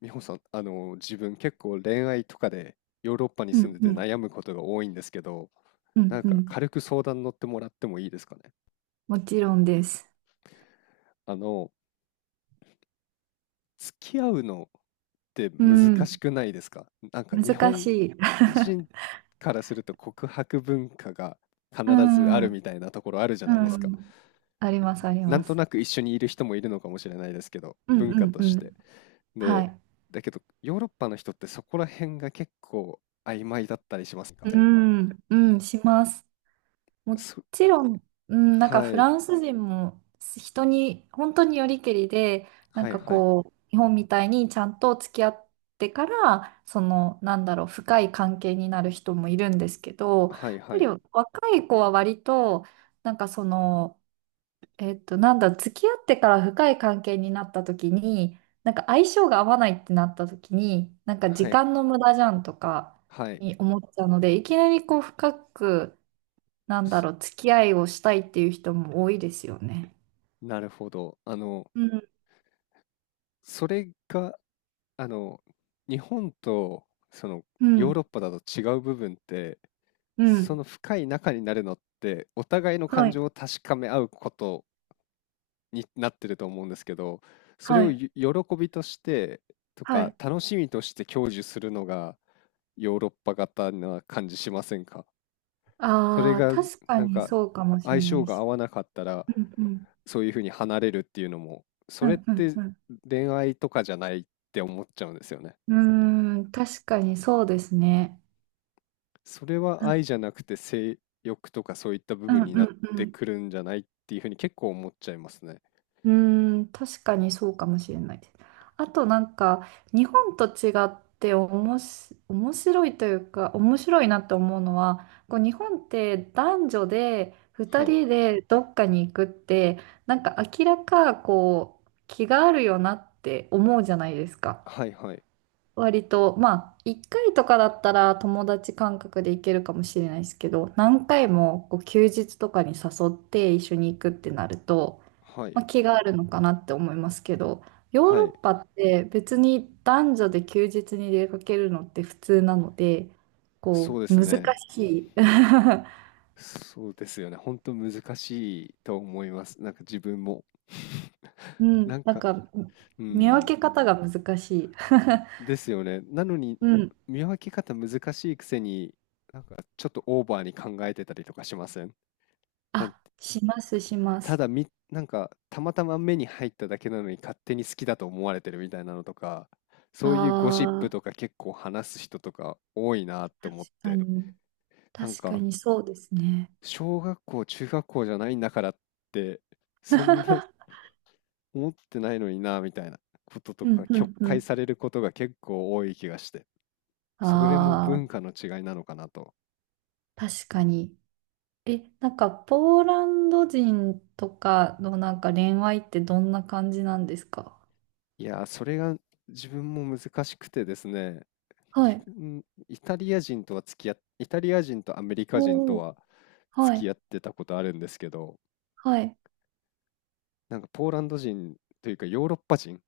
美穂さん、自分結構恋愛とかでヨーロッパにう住んんでてうん悩むことが多いんですけど、うなんんうかん。軽く相談乗ってもらってもいいですかね。もちろんです。あの、付き合うのってう難しん。くないですか？なんか日難し本い。人 からすると告白文化が必うずあん。るみうたいなところあるじゃないですか。ん。あります、ありなまんとす。なく一緒にいる人もいるのかもしれないですけど、うん文う化んとうして。ん。はで、い。だけどヨーロッパの人ってそこら辺が結構曖昧だったりしますか？うん。うん、します。もそちろん、うん、なんかはフい。ランス人も人に、本当によりけりで、なんはいかはい。こう、日本みたいにちゃんと付き合ってから、深い関係になる人もいるんですけど、やっはいぱはりい。若い子は割と、なんかその、えっと、なんだ、付き合ってから深い関係になった時に、なんか相性が合わないってなった時に、なんかは時い。間の無駄じゃんとかはい。に思っちゃうので、いきなりこう深く、す付き合いをしたいっていう人も多いですよね。なるほど。うん、それが、あの、日本と、その、うヨーロッん、パだと違う部分って、うそん。の深い仲になるのって、お互いのは感い、情を確かめ合うことになってると思うんですけど、それはをい、喜びとして、とはか、い。楽しみとして享受するのが、ヨーロッパ型な感じしませんか？それああ、が確かなんにかそうかもしれ相な性いがし。合わなかったらうん、うん、そういうふうに離れるっていうのもそうれっん、うん、てう恋愛とかじゃないって思っちゃうんですよね。ん。うーん、確かにそうですね。それうはん、愛じゃなくて性欲とかそういった部うん、分うになっん、うてん。くるんじゃないっていうふうに結構思っちゃいますね。うーん、確かにそうかもしれないです。あとなんか、日本と違っておもし、面白いというか、面白いなって思うのは、こう日本って男女で2はい。人でどっかに行くって、なんか明らかこう、気があるよなって思うじゃないですか。はいはい。割と、まあ、1回とかだったら友達感覚で行けるかもしれないですけど、何回もこう休日とかに誘って一緒に行くってなると、はまい。あ、気があるのかなって思いますけど、ヨーはロッい。パって別に男女で休日に出かけるのって普通なので、こそうでう、す難ね。しい。そうですよね。本当難しいと思います。なんか自分も。うん、なんなんか、か、う見ん、分け方が難しい。ですよね。なのに、うん。見分け方難しいくせに、なんかちょっとオーバーに考えてたりとかしません？なんあ、します、しまたす。だなんかたまたま目に入っただけなのに勝手に好きだと思われてるみたいなのとか、あそういうゴシップあ、とか結構話す人とか多いなって確思っかて、に。なん確かかにそうですね。小学校、中学校じゃないんだからって、そんな 思ってないのになみたいなこととうん、かう曲ん、う解ん。されることが結構多い気がしてそれもああ、文化の違いなのかなと。確かに。え、なんか、ポーランド人とかのなんか恋愛ってどんな感じなんですか？いやー、それが自分も難しくてですね、は自い。分イタリア人とは付き合っイタリア人とアメリカ人とおお。はは付きい。合ってたことあるんですけど、はい。なんかポーランド人というかヨーロッパ人、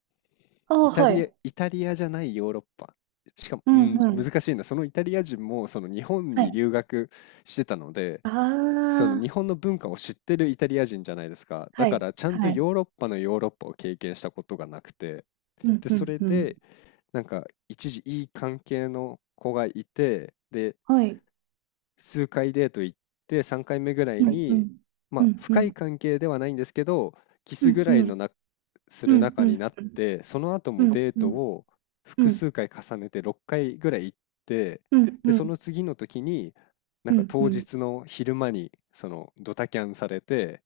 あイあ、タはリア、い。イタリアじゃないヨーロッパ。しかも、ううんん、うん。難しいな。そのイタリア人も、その日本はにい。留学してたので、あその日あ、本の文化を知ってるイタリア人じゃないですか。だはかい。らちゃんとはい。ヨーロッパのヨーロッパを経験したことがなくて、うんで、うそんれうん。でなんか一時いい関係の子がいて、で、はい。数回デート行って3回目ぐらいうんうに、ん。まうあ、んう深いん。関係ではないんですけどキうスぐんうらいのん。すうるん仲うになっん。て、その後うもんうん。デーうトんをうん複うん。数回重ねて6回ぐらい行って、でその次の時になんうかんう当ん。日の昼間にそのドタキャンされて、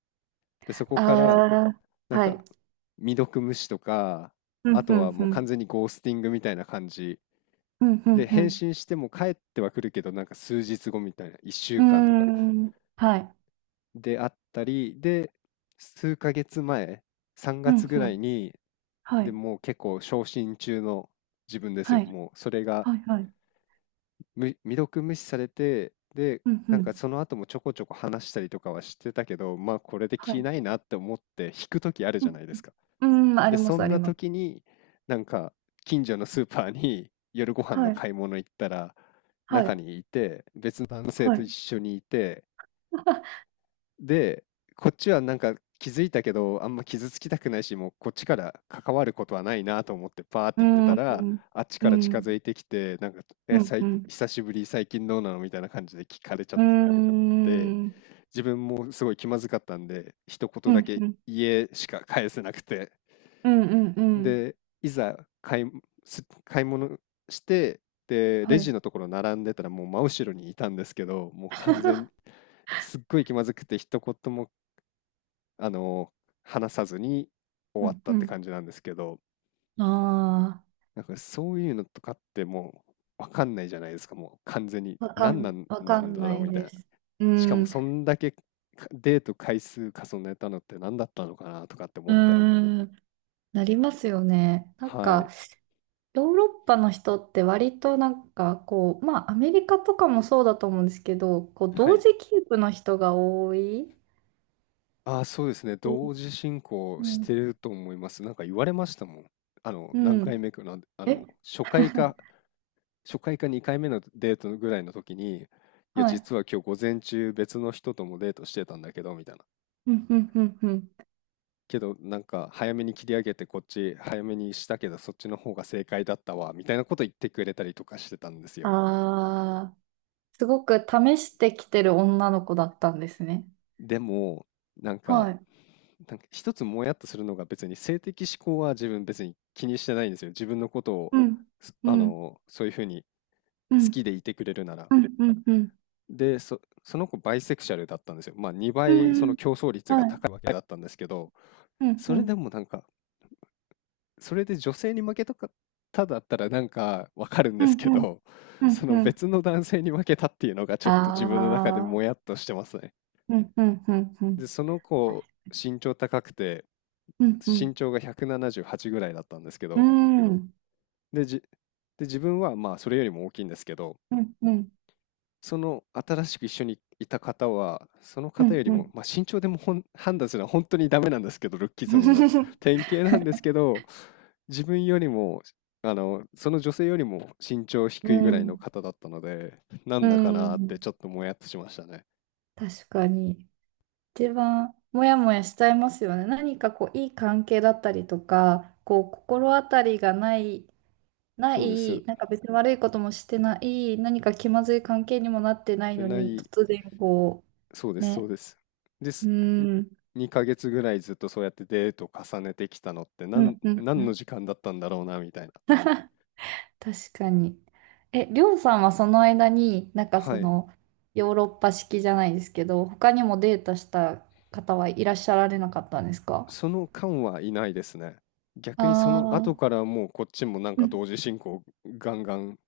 でそこからああ、なんはかい。未読無視とか、うあんうとはんうもう完ん。全にゴースティングみたいな感じうんうで、返ん信しても帰ってはくるけど、なんか数日後みたいな、1う週間とかん。うーん。はい。であったり、で、数ヶ月前、3う月んぐうらいん。に、はでい。もう結構昇進中の自分ですはよ。い。もうそれがはいはい。未読無視されて、で、うんうなんかん。その後もちょこちょこ話したりとかはしてたけど、まあこれでは気い。ないなって思って引く時あるうじゃなん、いですか。うん、あで、りまそす、んありなます。時に、なんか、近所のスーパーに 夜ご飯のはい。買い物行ったら、は中い。にいて、別の男性はとい。一緒にいて、で、こっちはなんか気づいたけど、あんま傷つきたくないし、もうこっちから関わることはないなと思ってパーってう言ってん。たうら、ん。あっちうから近づん。いてきて、なんか、うえ、ん。うん。久しぶり、最近どうなのみたいな感じで聞かれちゃっうて、ん。うん。自分もすごい気まずかったんで、一う言だん。け、うん。家しか返せなくて、うんうんで、いざ買い物して、で、レはジい。のところ並んでたらもう真後ろにいたんですけど、もう完全 すっごい気まずくて一言も、あの、話さずに終うわっん。たっうてん。感じなんですけど、あなんかそういうのとかってうわかんないじゃないですか、もう完全に。あ、んわなかんんだなろういみたいでな。す。うしかもん。そんだけか、デート回数重ねたのって何だったのかなとかって思うったり。ん。なりますよね。なんはか、い。ヨーロッパの人って割となんかこう、まあアメリカとかもそうだと思うんですけど、こうは同い。時キープの人が多い。ああ、そうですね。同え時進行うしてん。ると思います。なんか言われましたもん。あの、う何回ん。目かなん、あえ の、初 回か、初回か2回目のデートぐらいの時に、いや、はい。実は今日午前中別の人ともデートしてたんだけど、みたいな。うんうんうんうん。けど、なんか早めに切り上げてこっち早めにしたけど、そっちの方が正解だったわ、みたいなこと言ってくれたりとかしてたんですよ。ああ、すごく試してきてる女の子だったんですね。でも、なんか、はい。なんか一つもやっとするのが、別に性的指向は自分別に気にしてないんですよ。自分のことを、うん。うあん。の、そういうふうにう好ん。きでいてくれるなら。うん。うん。うん。で、その子バイセクシャルだったんですよ。まあ2う倍そのん競争率がはい。高いわけだったんですけど、うん。そうれん。でもなんか、それで女性に負けたかっただったらなんかわかるんうですん。けうん。ど、うそんのうん。別の男性に負けたっていうのがちょっあと自分の中でもあ。やっとしてますね。うん。うん。うん。うん。で、その子身長高くて、うん。う身ん。長が178ぐらいだったんですけうど、ん。で、じ、で、自分はまあそれよりも大きいんですけど、うん。うん。その新しく一緒にいた方は、そのう方よん。りうも、ん。まあ身長でも判断するのは本当にダメなんですけど、ルッキズムの典型なんですけど、自分よりも、あの、その女性よりも身長低ういぐらいのん。方だったので、なうんだかなーってんちょっともやっとしましたね。確かに。一番モヤモヤしちゃいますよね。何かこういい関係だったりとか、こう心当たりがない、なそうです。い、なんか別に悪いこともしてない、何か気まずい関係にもなってないで、のなに、い、突然こそうでう、す、そうね、です。でうす。ーん、2ヶ月ぐらいずっとそうやってデートを重ねてきたのって、うんうんう何のん。時間だったんだろうなみたいな。確かに。え、りょうさんはその間に、なんかはそい。の、ヨーロッパ式じゃないですけど、他にもデートした方はいらっしゃられなかったんですか？その間はいないですね。逆にその後ああからもうこっちもなんー、うかん、同時進行ガンガン、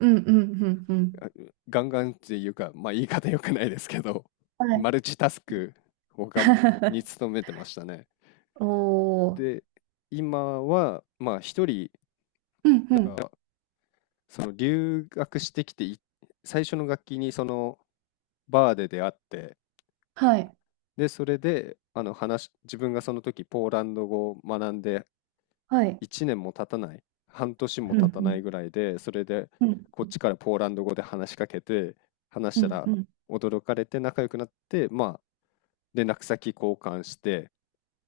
うんうんうんうん。あガンガンっていうか、まあ言い方良くないですけど、はマい ルチタスクをに努 めてましたね。おー、で、今はまあ一人、うんうん。が、その留学してきてい、最初の楽器にそのバーで出会って、はい、で、それで、話し自分がその時ポーランド語を学んではい。1年も経たない、半年もう経たないんぐらいで、それでうんこっうんちからポーランド語で話しかけて、話しうたらん驚かれて仲良くなって、まあ、連絡先交換して、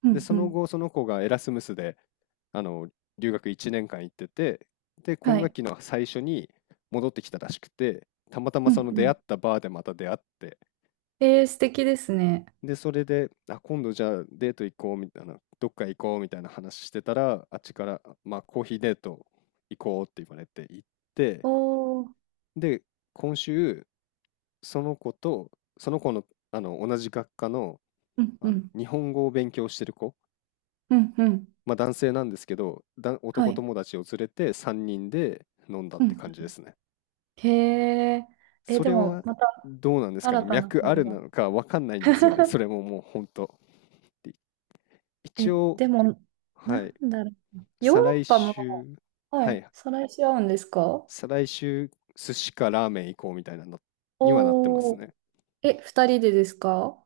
うで、んそうのん後、その子がエラスムスで、あの、留学1年間行ってて、で、は今学い。期の最初に戻ってきたらしくて、たまたまうそんのう出会んったバーでまた出会って、えー、素敵ですね。で、それで、あ、今度じゃあデート行こうみたいな、どっか行こうみたいな話してたら、あっちから、まあコーヒーデート行こうって言われて行って、おー、で、今週、その子と、その子の、同じ学科の、うんうん日本語を勉強してる子、うんうんまあ男性なんですけど、だ、は男い。友達を連れて3人で飲んだっうてん感じですね。へえ、えー、そでれも、はまたどうなんですかね、新たな脈あ声るが。なのかわかんないんですよね、それ ももう本当。でえ、一応、でも、はない、んだろう。ヨー再ロ来ッパ週、も、ははい、い、再来し合うんですか？再来週、寿司かラーメン行こうみたいなのにはなってますおー、ね。え、二人でですか？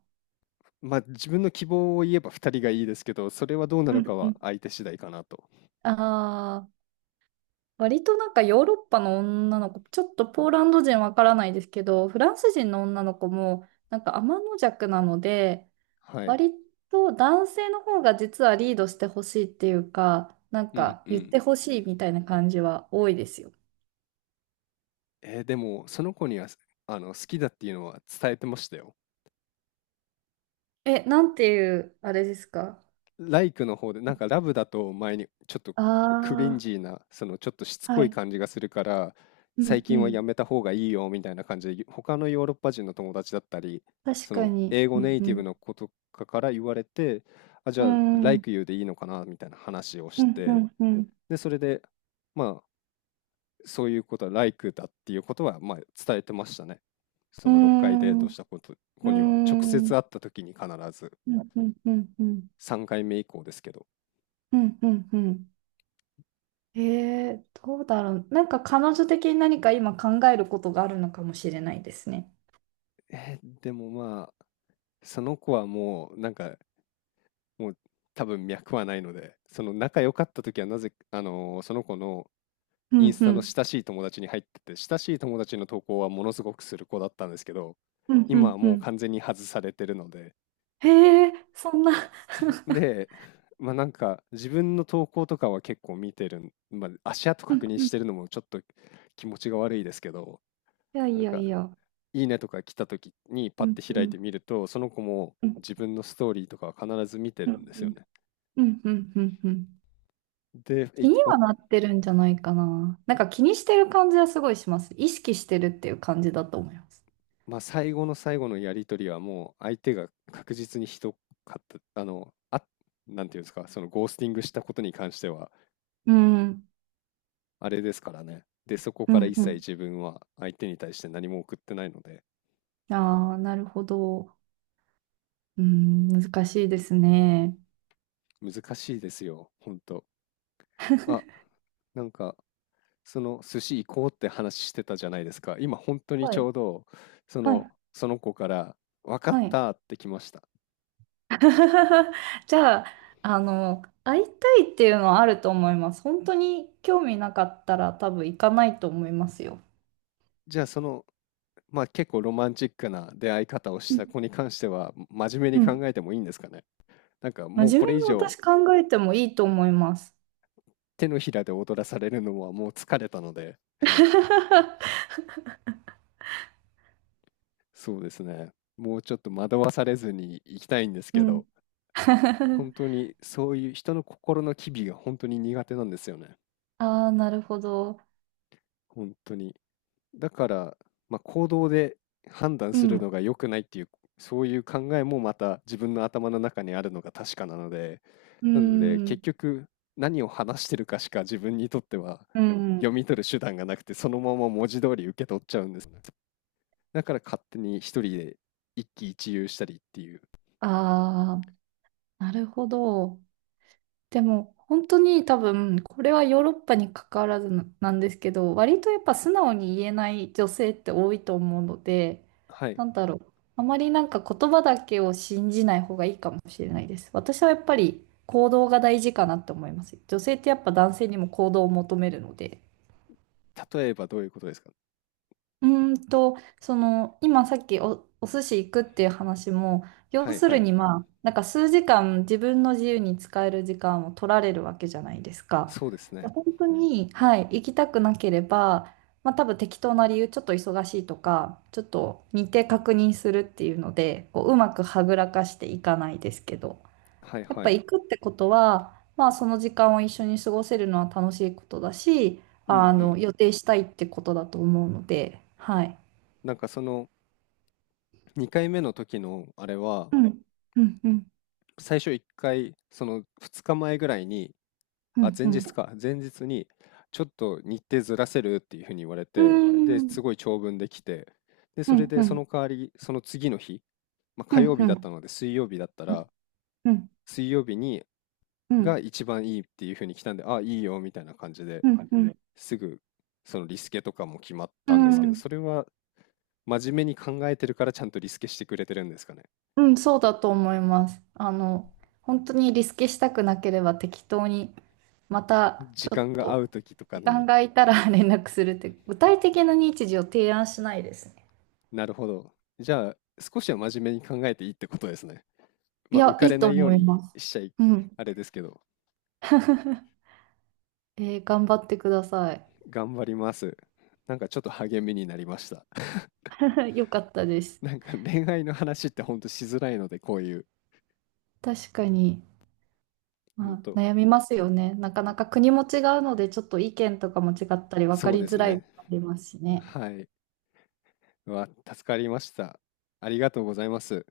まあ自分の希望を言えば2人がいいですけど、それはどうなうるかんうはん相手次第かなと。あ割となんかヨーロッパの女の子、ちょっとポーランド人わからないですけど、フランス人の女の子もなんか天邪弱なので、はい。割と男性の方が実はリードしてほしいっていうか、なんうんかう言っん。てほしいみたいな感じは多いですよ。でも、その子には、好きだっていうのは伝えてましたよ。え、なんていう、あれですか？ライクの方で、なんかラブだと前にちょっとクリンああジーな、そのちょっとしつー、はこいい。感じがするから、う最んう近はん。やめた方がいいよみたいな感じで、他のヨーロッパ人の友達だったり、確そかのに。英う語ネイティブんの子とかから言われて、あ、じうゃあ、ん。うー like ん。you でいいのかなみたいな話をうしんうて、んうん。で、それで、まあ、そういうことは like だっていうことは、まあ、伝えてましたね。そうーの6回デーん。トうしたこと、ー子には、直接ん。会った時に必ず、うんうんうんうん。3回目以降ですけど。うんうんうん。えー、どうだろう。なんか彼女的に何か今考えることがあるのかもしれないですね。でもまあ、その子はもう、なんか、もう多分脈はないので、その仲良かった時はなぜ、その子のうインんスうタのん。親しい友達に入ってて、親しい友達の投稿はものすごくする子だったんですけど、うんう今はんうもうん。完全に外されてるので、へえ、そんな。で、まあなんか自分の投稿とかは結構見てるん、まあ足跡うん確認うん。しいてるのもちょっと気持ちが悪いですけど、やいなんやかいや。いいねとか来た時にパうッんてう開いんてみると、その子もうん自分のストーリーとかは必ず見てうんるんですうよんね。うんうんうんうんで、気いにおはなってるんじゃないかな。なんか気にしてる感じはすごいします。意識してるっていう感じだと思います。まあ、最後のやり取りはもう相手が確実にひどかった、なんていうんですか、そのゴースティングしたことに関しては、うん。あれですからね。で、そこうからん一う切ん。自分は相手に対して何も送ってないので、ああ、なるほど。うん、難しいですね。難しいですよ、ほんと。あ、なんかその寿司行こうって話してたじゃないですか。今本当にはちょい。うどそはのい。その子から分かっはい。たって来ました。じゃあ、あの、会いたいっていうのはあると思います。本当に興味なかったら多分行かないと思いますよ。じゃあその、まあ結構ロマンチックな出会い方をしうんた子に関しては真面目うにん。考えてもいいんですかね。なんかもう真こ面目れ以に上私考えてもいいと思います。手のひらで踊らされるのはもう疲れたので、そうですね。もうちょっと惑わされずに行きたいんですうけん。ど、本 当にそういう人の心の機微が本当に苦手なんですよね。ああ、なるほど。本当に。だから、まあ、行動で判断うするん。のが良くないっていう、そういう考えもまた自分の頭の中にあるのが確かなので、うなのでん。結局何を話してるかしか自分にとってはう読ん。み取る手段がなくて、そのまま文字通り受け取っちゃうんですね。だから勝手に一人で一喜一憂したりっていう。ああ、なるほど。でも本当に多分これはヨーロッパに関わらずななんですけど、割とやっぱ素直に言えない女性って多いと思うので、はい。なんだろう、あまりなんか言葉だけを信じない方がいいかもしれないです。私はやっぱり行動が大事かなって思います。女性ってやっぱ男性にも行動を求めるので。例えばどういうことですか？その、今さっきお、お寿司行くっていう話も、は要いすはるい。にまあ、なんか数時間自分の自由に使える時間を取られるわけじゃないですか。そうですでね。本当に、はい、行きたくなければ、まあ多分適当な理由、ちょっと忙しいとか、ちょっと日程確認するっていうので、こう、うまくはぐらかしていかないですけど。はいやっはぱい。行くってことは、まあその時間を一緒に過ごせるのは楽しいことだし、うあんうの、ん。予定したいってことだと思うので、はい。なんかその2回目の時のあれは、うん、うん、うん、最初1回、その2日前ぐらいに、うあ、ん、前うん、日か、前日に、ちょっと日程ずらせるっていうふうに言われうて、で、すん、ごい長文できて、で、うそれん、でうそん、の代わり、その次の日、まあ、うん、火曜う日ん、うだったん、ので、水曜日だったら、うん、水曜日にうん、うん、が一番いいっていうふうに来たんで、あ、いいよみたいな感じですぐ、そのリスケとかも決まっうたんですけど、ん、それは真面目に考えてるからちゃんとリスケしてくれてるんですかね。うんそうだと思います。あの、本当にリスケしたくなければ適当に、またち時ょっ間が合とう時とか時間に、が空いたら 連絡するって、具体的な日時を提案しないです。なるほど。じゃあ、少しは真面目に考えていいってことですね。いまあ、浮や、かいれいとないよう思いにます。しちゃい、うん。あれですけど、えー頑張ってください。頑張ります。なんかちょっと励みになりました。よかったです。なんか恋愛の話ってほんとしづらいので、こういう。確かに、うまんあ、と、悩みますよね。なかなか国も違うので、ちょっと意見とかも違ったり、分かそうりでづすらいのね。もありますしね。はい。うわ、助かりました。ありがとうございます。